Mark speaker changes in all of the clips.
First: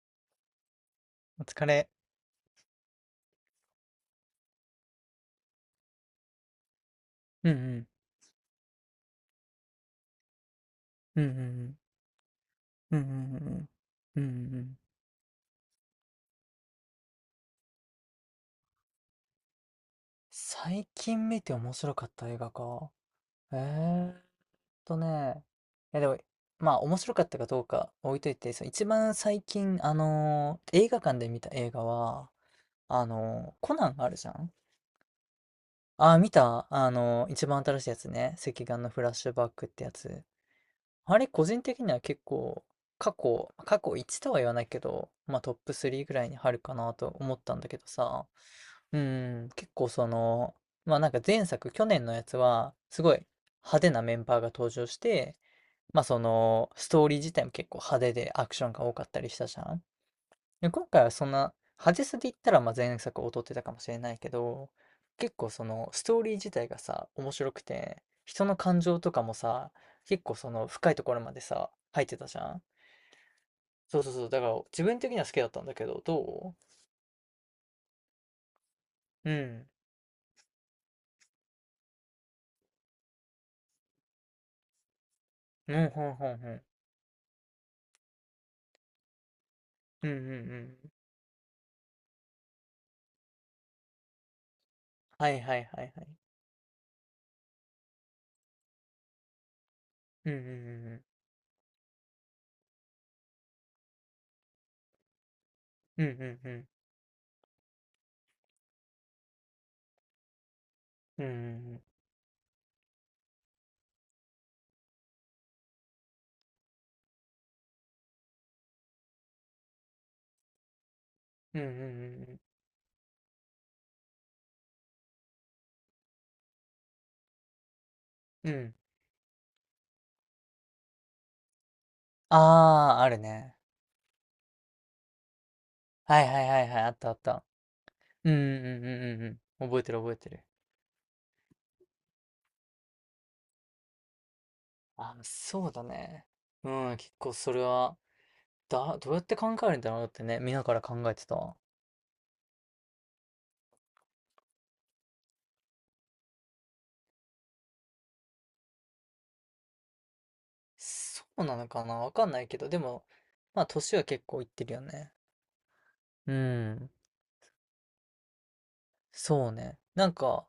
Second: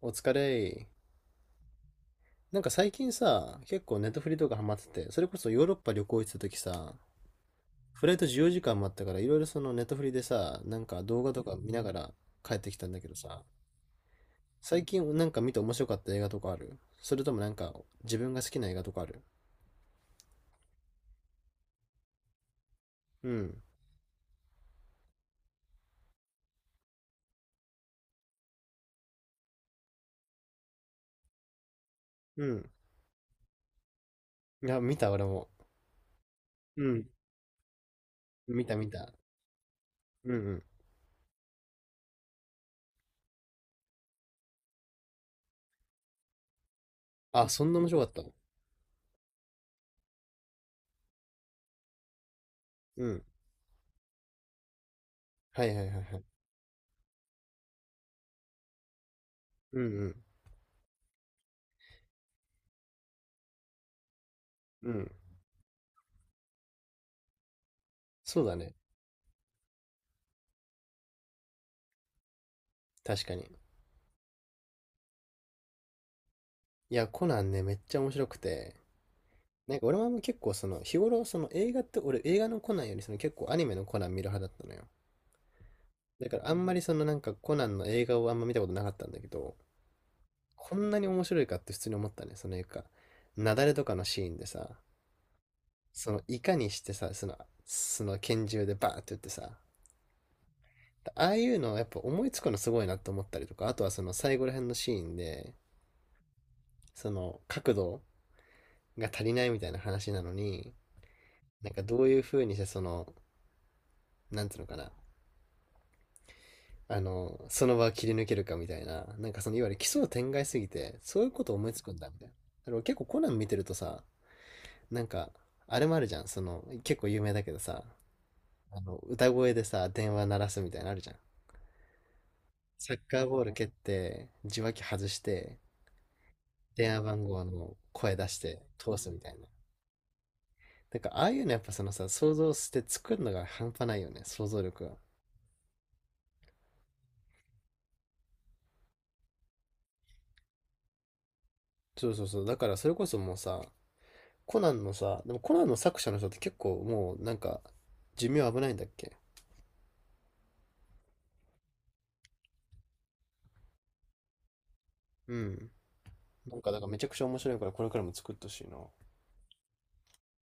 Speaker 1: お疲れ。
Speaker 2: お疲れ。
Speaker 1: なんか最近さ、結構ネットフリとかハマってて、それこそヨーロッパ旅行行ってた時さ、
Speaker 2: うんうん
Speaker 1: フライト14時間待ったから、いろいろネットフリでさ、なんか
Speaker 2: う
Speaker 1: 動画とか見
Speaker 2: ん
Speaker 1: ながら帰ってきたん
Speaker 2: う
Speaker 1: だ
Speaker 2: んうん
Speaker 1: けどさ、
Speaker 2: うんうんうんうんうんうん。
Speaker 1: 最近なんか見て面白かった映画とかある？それともなんか自分が好きな映画とかある？
Speaker 2: 最近見て面白かった映画か。
Speaker 1: う
Speaker 2: え
Speaker 1: ん。
Speaker 2: ーっとね。いやでも、まあ面白かったかどうか置いといて、その一番最近、映画館で見た映画は、
Speaker 1: うん。
Speaker 2: コナンあるじゃん。
Speaker 1: いや、見た俺も。
Speaker 2: ああー、見た
Speaker 1: うん。
Speaker 2: 一番新しいやつね。
Speaker 1: 見
Speaker 2: 赤
Speaker 1: た
Speaker 2: 眼
Speaker 1: 見
Speaker 2: のフラ
Speaker 1: た。
Speaker 2: ッシュバックってやつ。
Speaker 1: うんうん。
Speaker 2: あれ、個人的には結構、過去1とは言わないけど、まあトップ3ぐらいに入るかなと思っ
Speaker 1: あ、
Speaker 2: たん
Speaker 1: そ
Speaker 2: だ
Speaker 1: ん
Speaker 2: け
Speaker 1: な
Speaker 2: ど
Speaker 1: 面白かった
Speaker 2: さ。
Speaker 1: の？
Speaker 2: うん、結構その、まあなんか前作、去年のやつは、す
Speaker 1: う
Speaker 2: ごい
Speaker 1: ん。
Speaker 2: 派手なメンバーが登場して、
Speaker 1: はいはいはいは
Speaker 2: まあそ
Speaker 1: い。
Speaker 2: の、ストーリー自体も結構派手でアクションが多かったりしたじゃ
Speaker 1: う
Speaker 2: ん。
Speaker 1: んうん。
Speaker 2: で、今回はそんな、派手さで言ったら、まあ前作劣ってたかもしれないけど、
Speaker 1: うん。
Speaker 2: 結構その、ストーリー自体がさ、面白くて、
Speaker 1: そう
Speaker 2: 人
Speaker 1: だ
Speaker 2: の
Speaker 1: ね。
Speaker 2: 感情とかもさ、結構その、深いところまでさ、入ってたじゃん。
Speaker 1: 確かに。
Speaker 2: そうそうそう、だから自分的には好きだったんだけど、ど
Speaker 1: いや、コナンね、めっちゃ面白くて。
Speaker 2: ううん。
Speaker 1: なんか俺も結構日頃映画って俺映画のコナンよりその結構アニメのコナン見る派だったのよ。
Speaker 2: うん、ほん
Speaker 1: だ
Speaker 2: ほん
Speaker 1: から
Speaker 2: ほ
Speaker 1: あ
Speaker 2: ん。
Speaker 1: んまりそのなんかコナンの映画をあんま見たことなかったんだけど、
Speaker 2: うんうんう
Speaker 1: こん
Speaker 2: ん。
Speaker 1: なに面白いかって普通に思ったね。そのいうか、雪崩とかのシーンでさ、
Speaker 2: はいはいはいはい。
Speaker 1: そのいかにしてさ、その拳銃でバーって撃ってさ、
Speaker 2: うんうん
Speaker 1: ああいうのやっぱ思いつくのすごいなって思ったりとか、あとはその最後ら辺のシーンで、
Speaker 2: うんうん。うんうんうん。
Speaker 1: その角度が足りないみたいな話なのに、
Speaker 2: う
Speaker 1: なん
Speaker 2: ん
Speaker 1: かどういう風にしてその、なんつうのかな、その場を切り抜けるかみたいな、なんかそのいわゆる奇想天外すぎて、そういうこと
Speaker 2: うんう
Speaker 1: 思いつくんだみたい
Speaker 2: ん
Speaker 1: な。あか結構コナン見てるとさ、なんか、あれもあるじゃん、その、結構有名だけどさ、
Speaker 2: うん。うん。
Speaker 1: 歌声でさ、電話鳴らすみたいなのあるじゃん。サ
Speaker 2: あ
Speaker 1: ッ
Speaker 2: あ、ある
Speaker 1: カーボール
Speaker 2: ね。
Speaker 1: 蹴って、受話器外して、
Speaker 2: はいはいはいはい。あ
Speaker 1: 電
Speaker 2: っ
Speaker 1: 話
Speaker 2: たあっ
Speaker 1: 番号
Speaker 2: た。
Speaker 1: の声出
Speaker 2: うんう
Speaker 1: し
Speaker 2: ん
Speaker 1: て
Speaker 2: うん
Speaker 1: 通す
Speaker 2: う
Speaker 1: み
Speaker 2: ん
Speaker 1: たいな。
Speaker 2: うん。覚えてる覚えてる。
Speaker 1: なんか、ああいうのやっぱそのさ、想像して作るのが半端ないよね、想像力が。
Speaker 2: あ、そうだね。うん、結構それは、だ、どうやって考えるんだろうってね、見ながら考えてた。
Speaker 1: そうそうそう。だからそれこそもうさ、コナンのさ、でもコナンの作者の人って結構もうなんか寿命危ないんだっけ？
Speaker 2: そうなのかなわかんないけど、でも、まあ、年は結構いってるよね。
Speaker 1: うん。
Speaker 2: う
Speaker 1: なんかだか
Speaker 2: ん。
Speaker 1: らめちゃくちゃ面白いからこれからも作ってほしいな。
Speaker 2: そうね。なんか、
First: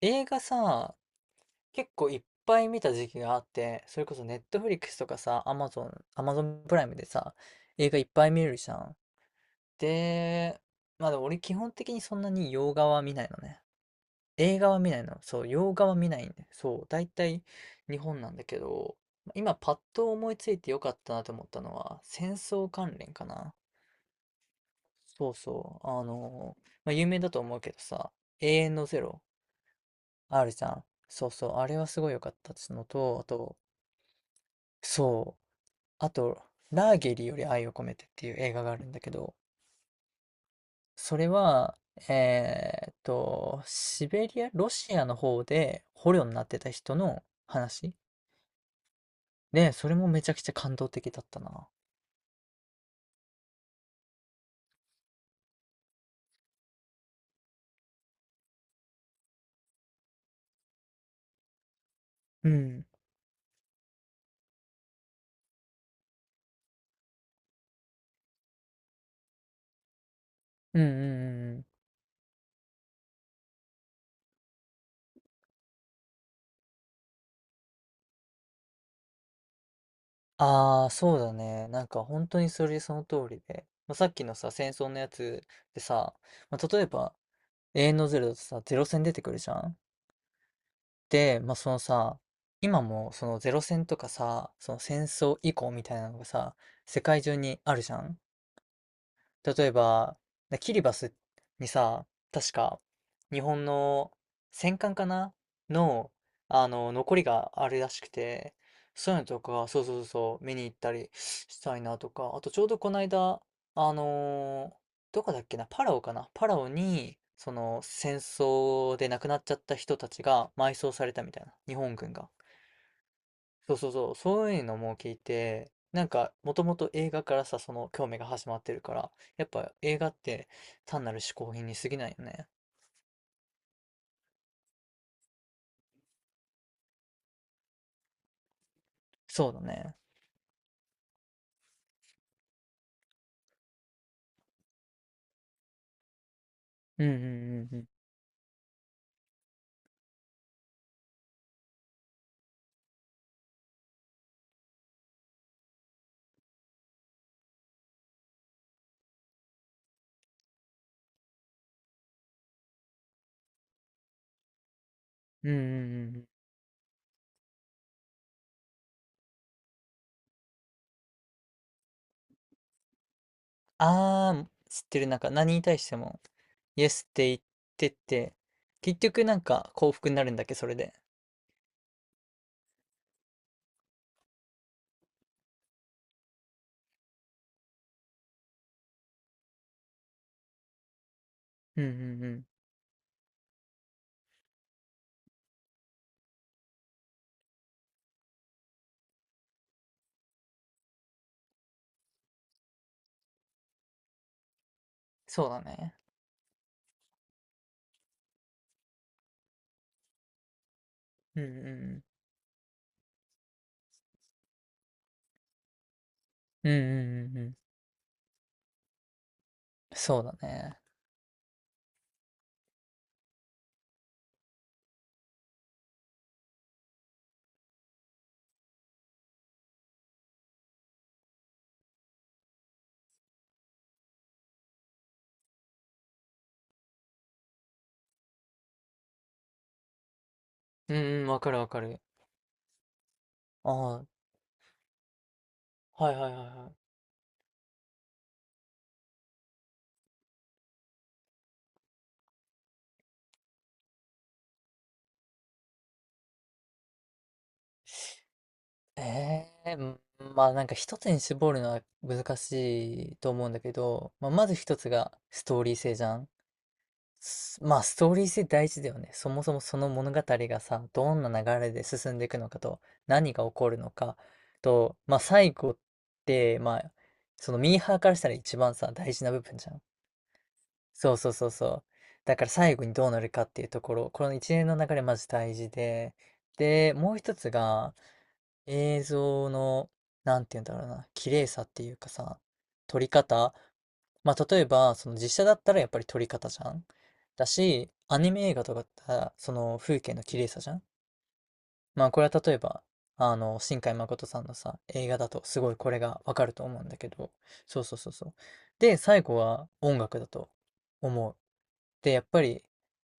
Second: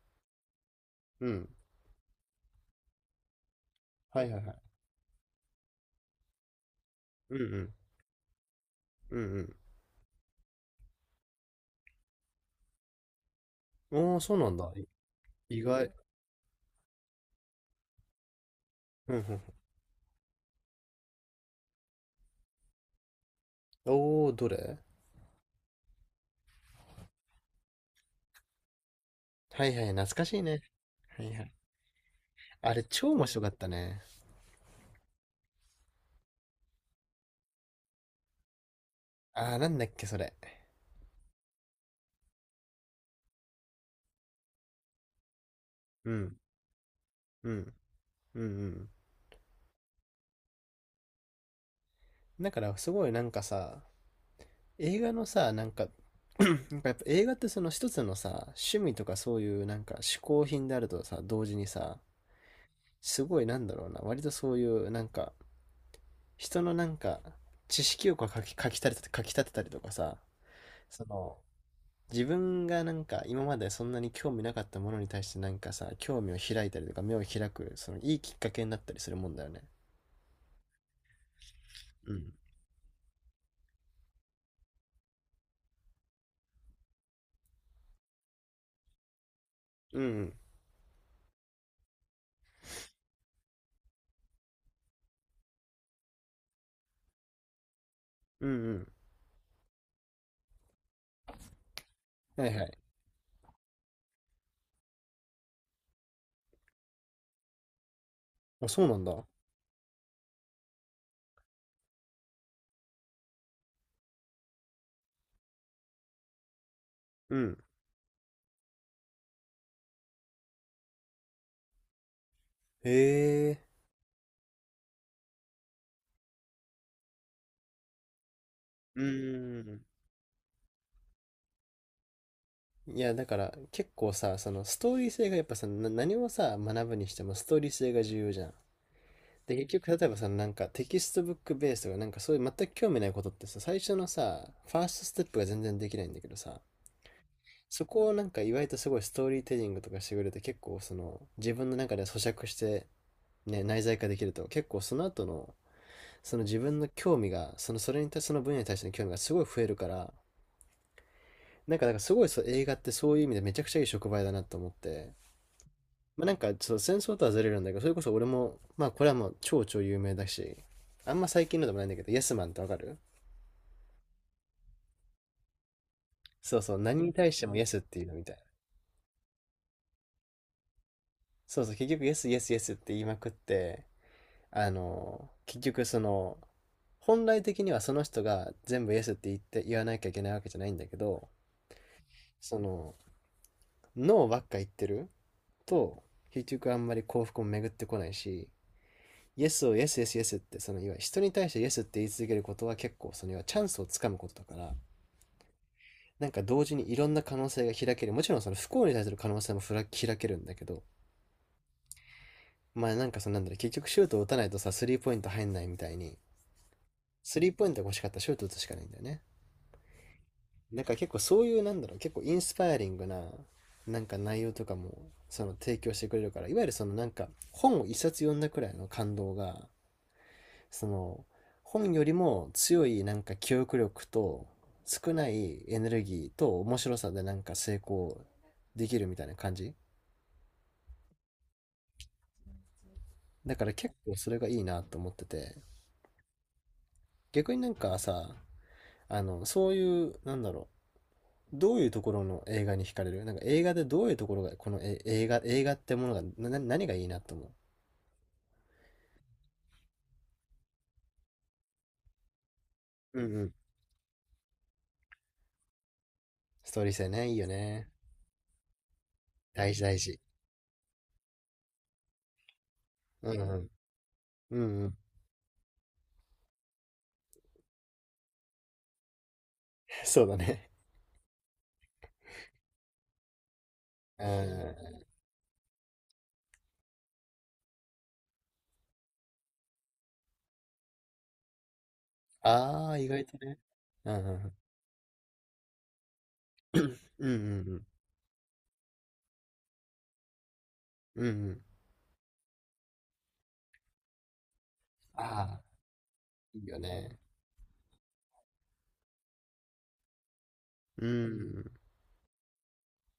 Speaker 2: 映画さ、
Speaker 1: うん。
Speaker 2: 結構いっぱい見た時期があって、それこ
Speaker 1: は
Speaker 2: そ
Speaker 1: い
Speaker 2: ネ
Speaker 1: は
Speaker 2: ッ
Speaker 1: いは
Speaker 2: トフ
Speaker 1: い。
Speaker 2: リックスとかさ、アマゾン、アマゾンプライムでさ、
Speaker 1: うんうん。
Speaker 2: 映画いっぱい見るじゃん。
Speaker 1: うん
Speaker 2: で、まあでも俺基本的にそんなに洋画は見ないのね。
Speaker 1: うん。おー、そうなん
Speaker 2: 映画
Speaker 1: だ。
Speaker 2: は
Speaker 1: い
Speaker 2: 見ないの。そう、
Speaker 1: 意
Speaker 2: 洋画
Speaker 1: 外。
Speaker 2: は見ないんで。そう、大体日本なんだけど、
Speaker 1: うんう
Speaker 2: 今パッと思いついてよかったなと思ったのは、戦争関連かな。
Speaker 1: ん。おー、どれ？
Speaker 2: そうそう。まあ有名だと思うけどさ、永遠のゼロ
Speaker 1: はいはい、懐かしい
Speaker 2: ある
Speaker 1: ね。
Speaker 2: じゃん。
Speaker 1: は
Speaker 2: そう
Speaker 1: いは
Speaker 2: そ
Speaker 1: い。
Speaker 2: う、あれはすごい良かったっ
Speaker 1: あ
Speaker 2: つ
Speaker 1: れ
Speaker 2: の
Speaker 1: 超
Speaker 2: と、あ
Speaker 1: 面白かっ
Speaker 2: と、
Speaker 1: たね。
Speaker 2: そうあと、ラーゲリより愛を込めてっていう映画があるんだけど、
Speaker 1: あー、なんだっけそれ。
Speaker 2: それは、えーっと、シベリア、ロシアの方で
Speaker 1: う
Speaker 2: 捕虜に
Speaker 1: ん。
Speaker 2: なってた人の
Speaker 1: うん。
Speaker 2: 話
Speaker 1: うんうん。
Speaker 2: で、それもめちゃくちゃ感動的だったな。
Speaker 1: だからすごいなんかさ、映画のさ、なんか、なんかやっぱ映画ってその一つのさ、趣味とかそういうなんか嗜好品であるとさ、同時にさ、
Speaker 2: うん。
Speaker 1: すごいなんだろうな、割とそういうなんか、人のなんか、知識欲をかき立てたりとかさ、
Speaker 2: うんう
Speaker 1: その、
Speaker 2: んうん。
Speaker 1: 自分がなんか今までそんなに興味なかったものに対してなんかさ、興味を開いたりとか目を開く、そのいいきっかけになったりするもんだよね。
Speaker 2: ああ、そうだね。なんか
Speaker 1: う
Speaker 2: 本
Speaker 1: ん。
Speaker 2: 当にそれその通りで。まあ、さっきのさ、戦争のやつでさ、まあ、例えば、永遠のゼロだとさ、ゼロ戦出てくるじゃん。
Speaker 1: うんうん。
Speaker 2: で、まあ、そのさ、今もそのゼロ戦とかさ、その戦争以降みたいなのがさ、世界中にあるじゃん。
Speaker 1: うん
Speaker 2: 例えば、なキリバスにさ、
Speaker 1: うん。は
Speaker 2: 確
Speaker 1: いはい。
Speaker 2: か日本の戦艦かなの、あの、残りがあるらしくて、
Speaker 1: あ、そうなん
Speaker 2: そういう
Speaker 1: だ。
Speaker 2: のとか、そうそうそうそう、見に行ったりしたいなとか、あとちょうどこの間、あのーどこだっけな、パラオかなパラオに、
Speaker 1: う
Speaker 2: そ
Speaker 1: ん。
Speaker 2: の戦争で亡くなっちゃった人たちが埋葬されたみたいな、日本軍が。
Speaker 1: へえ。
Speaker 2: そうそうそう、そういうのも聞いて、なんか、もともと映画からさ、その興味が始まってるか
Speaker 1: う
Speaker 2: ら、やっぱ
Speaker 1: ん。
Speaker 2: 映画って単なる嗜好品に過ぎないよね。
Speaker 1: いや、だから結構さ、そのストーリー性がやっぱさ、何をさ、学ぶにしてもストーリー性が重要じゃん。
Speaker 2: そう
Speaker 1: で、
Speaker 2: だ
Speaker 1: 結
Speaker 2: ね。
Speaker 1: 局、例えばさ、なんかテキストブックベースとか、なんかそういう全く興味ないことってさ、最初のさ、ファーストステップが全然できないんだけどさ、
Speaker 2: うんうんうんう
Speaker 1: そ
Speaker 2: ん。
Speaker 1: こをなんか意外とすごいストーリーテリングとかしてくれて、結構その自分の中で咀嚼して、ね、内在化できると、結構その後の、その自分の興味が、そのそれに対して、その分野に対しての興味がすごい増えるから、なんか、だからすごいそう映画ってそういう意味でめちゃくちゃいい触媒だなと思って、
Speaker 2: うんうんうんう
Speaker 1: まあ、
Speaker 2: ん。
Speaker 1: なんか、そう、戦争とはずれるんだけど、それこそ俺も、まあ、これはもう超有名だし、あんま最近のでもないんだけど、イエスマンってわかる？
Speaker 2: あー、知ってる。なんか何に対しても、
Speaker 1: そうそう、
Speaker 2: イエ
Speaker 1: 何
Speaker 2: ス
Speaker 1: に
Speaker 2: って
Speaker 1: 対
Speaker 2: 言
Speaker 1: し
Speaker 2: っ
Speaker 1: てもイエスっ
Speaker 2: て
Speaker 1: ていうのみた
Speaker 2: て、
Speaker 1: いな。
Speaker 2: 結局なんか幸福になるんだっけ、それで。
Speaker 1: そうそう、結局イエスイエスイエスって言いまくって、結局その、本来的にはその人が全部イエスって言って言わなきゃいけないわけじゃないんだけど、
Speaker 2: うんうんうん。
Speaker 1: その、ノーばっか言ってると、結局あんまり幸福も巡ってこないし、イエスをイエスイエスイエスってそのいわゆる人に対してイエスって言い続けることは結構そのいわゆるチャンスをつかむことだから、
Speaker 2: そうだね。
Speaker 1: なんか同時にいろんな可能性が開ける。もちろんその不幸に対する可能性も開けるんだけど、
Speaker 2: うん
Speaker 1: まあなんかそのなんだろう、結局シュートを打たないとさ、スリーポイント入んないみたいに、
Speaker 2: うんうん。うんうん
Speaker 1: ス
Speaker 2: うんう
Speaker 1: リー
Speaker 2: ん。
Speaker 1: ポイントが欲しかったらシュート打つしかないんだよね。
Speaker 2: そうだね。
Speaker 1: なんか結構そういうなんだろう、結構インスパイアリングななんか内容とかもその提供してくれるから、いわゆるそのなんか本を一冊読んだくらいの感動が、その本よりも強いなんか記憶力と少ないエネルギーと面白さでなんか成功できるみたいな感じ。
Speaker 2: うんうん、わかるわかる。
Speaker 1: だから結
Speaker 2: ああ、
Speaker 1: 構それがいいなと思ってて、
Speaker 2: はいはいはいはい。
Speaker 1: 逆になんかさ、あのそういうなんだろう、どういうところの映画に惹かれる？なんか映画でどういうところがこの映画ってものが何がいいなと思
Speaker 2: ええー、まあなんか一つに絞るのは難しい
Speaker 1: う？う
Speaker 2: と
Speaker 1: んう
Speaker 2: 思う
Speaker 1: ん。
Speaker 2: んだけど、まあ、まず一つがストーリー性じゃん。
Speaker 1: ストーリー性ねいいよ
Speaker 2: すまあ
Speaker 1: ね。
Speaker 2: ストーリー性大事だよね。そもそも
Speaker 1: 大
Speaker 2: そ
Speaker 1: 事
Speaker 2: の
Speaker 1: 大
Speaker 2: 物
Speaker 1: 事。
Speaker 2: 語がさ、どんな流れで進んでいくのかと、
Speaker 1: う
Speaker 2: 何
Speaker 1: んう
Speaker 2: が起
Speaker 1: ん
Speaker 2: こるのか
Speaker 1: うんう
Speaker 2: と、
Speaker 1: ん。
Speaker 2: まあ最後って、まあ、そのミーハーからしたら一番さ、大事な部分じゃん。
Speaker 1: そうだね。
Speaker 2: そうそうそうそう。だから最後にどうなるかっていうところ、
Speaker 1: う
Speaker 2: この一連の流
Speaker 1: ん。
Speaker 2: れマジ大事で、で、もう一つが、映像の、なんて言うんだろうな、綺麗さっていうかさ、
Speaker 1: ああ
Speaker 2: 撮
Speaker 1: ー意
Speaker 2: り
Speaker 1: 外と
Speaker 2: 方。
Speaker 1: ね。うんう
Speaker 2: まあ、
Speaker 1: ん
Speaker 2: 例えば、その実写だったらやっぱり撮り方じゃ
Speaker 1: う
Speaker 2: ん。
Speaker 1: んう
Speaker 2: だ
Speaker 1: ん
Speaker 2: し、アニメ映画とかだったら、その風景の綺麗さじゃん。
Speaker 1: うん。うんうん。
Speaker 2: まあ、これは例えば、あの、新海誠さんのさ、映画
Speaker 1: あ
Speaker 2: だとす
Speaker 1: あ、
Speaker 2: ごいこれがわかる
Speaker 1: い
Speaker 2: と
Speaker 1: いよ
Speaker 2: 思うんだけ
Speaker 1: ね。
Speaker 2: ど、そうそうそうそう。で、最後は音楽だと
Speaker 1: う
Speaker 2: 思う。
Speaker 1: ん。
Speaker 2: で、やっぱり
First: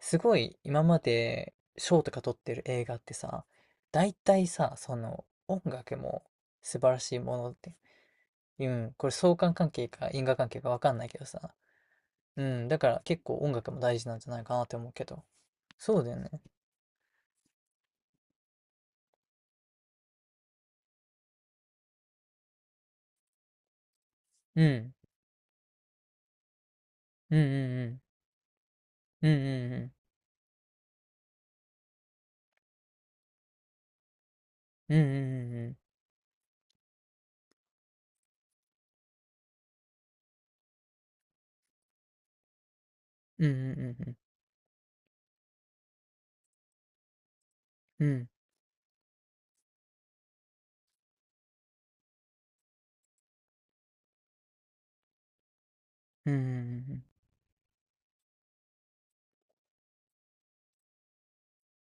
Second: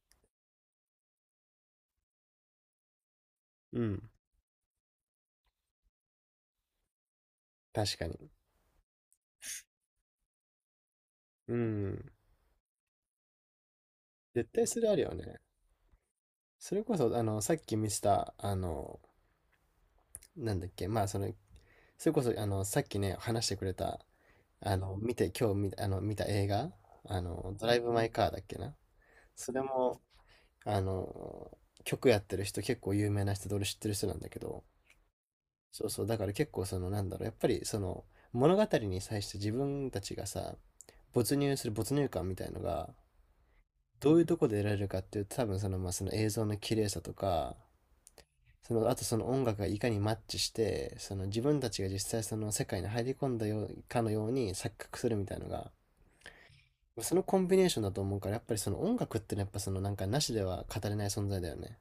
Speaker 2: すごい今まで賞とか取ってる映画ってさ、
Speaker 1: うん。
Speaker 2: 大体さ、その音楽も素晴らしいものって、
Speaker 1: 確かに。
Speaker 2: うん、これ相関関係か因果関係かわかんないけど
Speaker 1: う
Speaker 2: さ、
Speaker 1: ん。
Speaker 2: うん、だから結構音楽も大事なんじゃない
Speaker 1: 絶
Speaker 2: かな
Speaker 1: 対
Speaker 2: って
Speaker 1: それ
Speaker 2: 思う
Speaker 1: ある
Speaker 2: け
Speaker 1: よ
Speaker 2: ど、
Speaker 1: ね。
Speaker 2: そうだよね。
Speaker 1: それこそ、さっき見せた、あの、なんだっけ、まあ、その、それこそ、あの、さっきね、話してくれた、
Speaker 2: う
Speaker 1: あ
Speaker 2: ん、
Speaker 1: の、今日見た、見た映画、あ
Speaker 2: うん
Speaker 1: の、ドライ
Speaker 2: う
Speaker 1: ブ・マイ・
Speaker 2: ん
Speaker 1: カーだっけな。
Speaker 2: うん、
Speaker 1: それ
Speaker 2: うん
Speaker 1: も、あの、曲やってる人、結構有名な人で、俺知ってる人なんだけど、
Speaker 2: うんうん、うんうんうん
Speaker 1: そうそう、だから結構そのなんだろう、やっぱりその物語に際して自分たちがさ、没入感みたいのが、
Speaker 2: うん、うんうんう
Speaker 1: ど
Speaker 2: ん
Speaker 1: ういうとこで得られるかっていうと、多分その、まあ、その映像の綺麗さとか、
Speaker 2: うん、うん
Speaker 1: その、あとその音楽がいかにマッチして、その自分たちが実際その世界に入り込んだようかのように錯覚するみたいのが、
Speaker 2: うんうん
Speaker 1: そのコンビネーションだと思うから、やっぱりその音楽ってのはやっぱそのなんかなしでは語れない存在だよね。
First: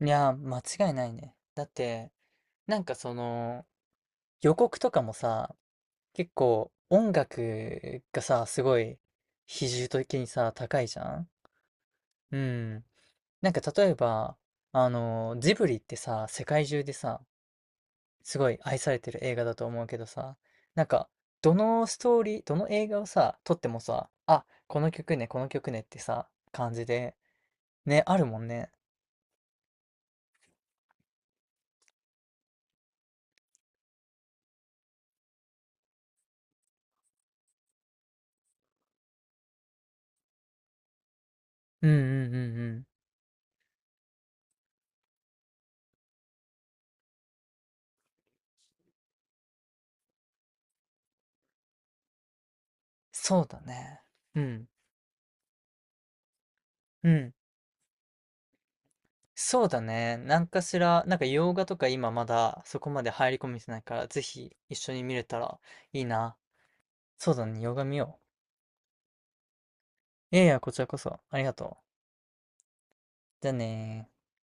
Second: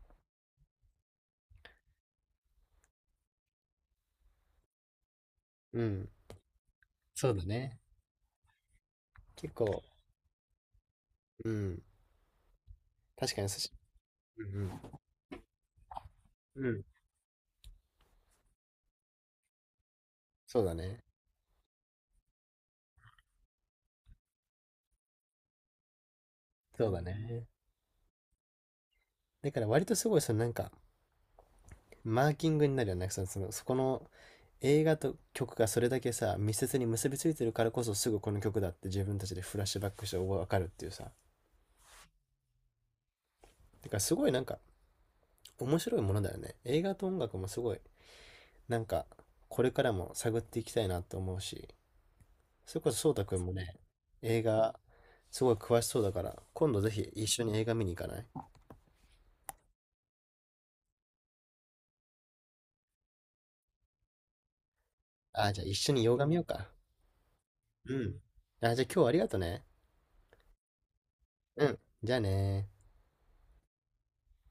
Speaker 2: うん。いやー、間違いないね。だって、なんかその、予告とかもさ、
Speaker 1: うん。
Speaker 2: 結構音
Speaker 1: そうだね。
Speaker 2: 楽がさ、すごい
Speaker 1: 結
Speaker 2: 比
Speaker 1: 構、
Speaker 2: 重的にさ、高いじゃん。
Speaker 1: うん。
Speaker 2: うん。
Speaker 1: 確かに
Speaker 2: なんか例えば、
Speaker 1: うん
Speaker 2: あの、ジブリってさ、世
Speaker 1: う
Speaker 2: 界
Speaker 1: ん。う
Speaker 2: 中
Speaker 1: ん。
Speaker 2: でさ、すごい愛されてる映画だと思うけどさ、
Speaker 1: そうだ
Speaker 2: なん
Speaker 1: ね。
Speaker 2: か、どのストーリー、どの映画をさ、撮ってもさ、あ、この曲ね、この曲ねってさ、感じ
Speaker 1: そうだ
Speaker 2: で、
Speaker 1: ね。
Speaker 2: ね、あるもんね。
Speaker 1: だから割とすごいそのなんかマーキングになるよね。そのそこの映画と曲がそれだけさ密接に結びついてるからこそすぐこの曲だって自分たちでフラッシュバックして分かるっていうさ。
Speaker 2: うんうんうんうん。
Speaker 1: だからすごいなんか面白いものだよね。映画と音楽もすごいなんかこれからも探っていきたいなと思うし、それこそ颯太く
Speaker 2: そ
Speaker 1: ん
Speaker 2: う
Speaker 1: も
Speaker 2: だ
Speaker 1: ね、
Speaker 2: ね。う
Speaker 1: 映
Speaker 2: ん。
Speaker 1: 画すごい詳しそうだから今度ぜひ
Speaker 2: う
Speaker 1: 一
Speaker 2: ん。
Speaker 1: 緒に映画見に行かない？
Speaker 2: そうだね。なんかしら、なんか洋画とか今まだそこまで入り込めてないから、ぜひ一緒に見れた
Speaker 1: あ、
Speaker 2: ら
Speaker 1: じゃあ一緒
Speaker 2: い
Speaker 1: に
Speaker 2: い
Speaker 1: 洋画見
Speaker 2: な。
Speaker 1: ようか。
Speaker 2: そうだね、洋画
Speaker 1: う
Speaker 2: 見
Speaker 1: ん。
Speaker 2: よ
Speaker 1: あ、じゃあ今日はありがとね。
Speaker 2: う。いやいや、こちらこそ。ありが
Speaker 1: う
Speaker 2: と
Speaker 1: ん。
Speaker 2: う。
Speaker 1: じゃあねー
Speaker 2: じゃあねー。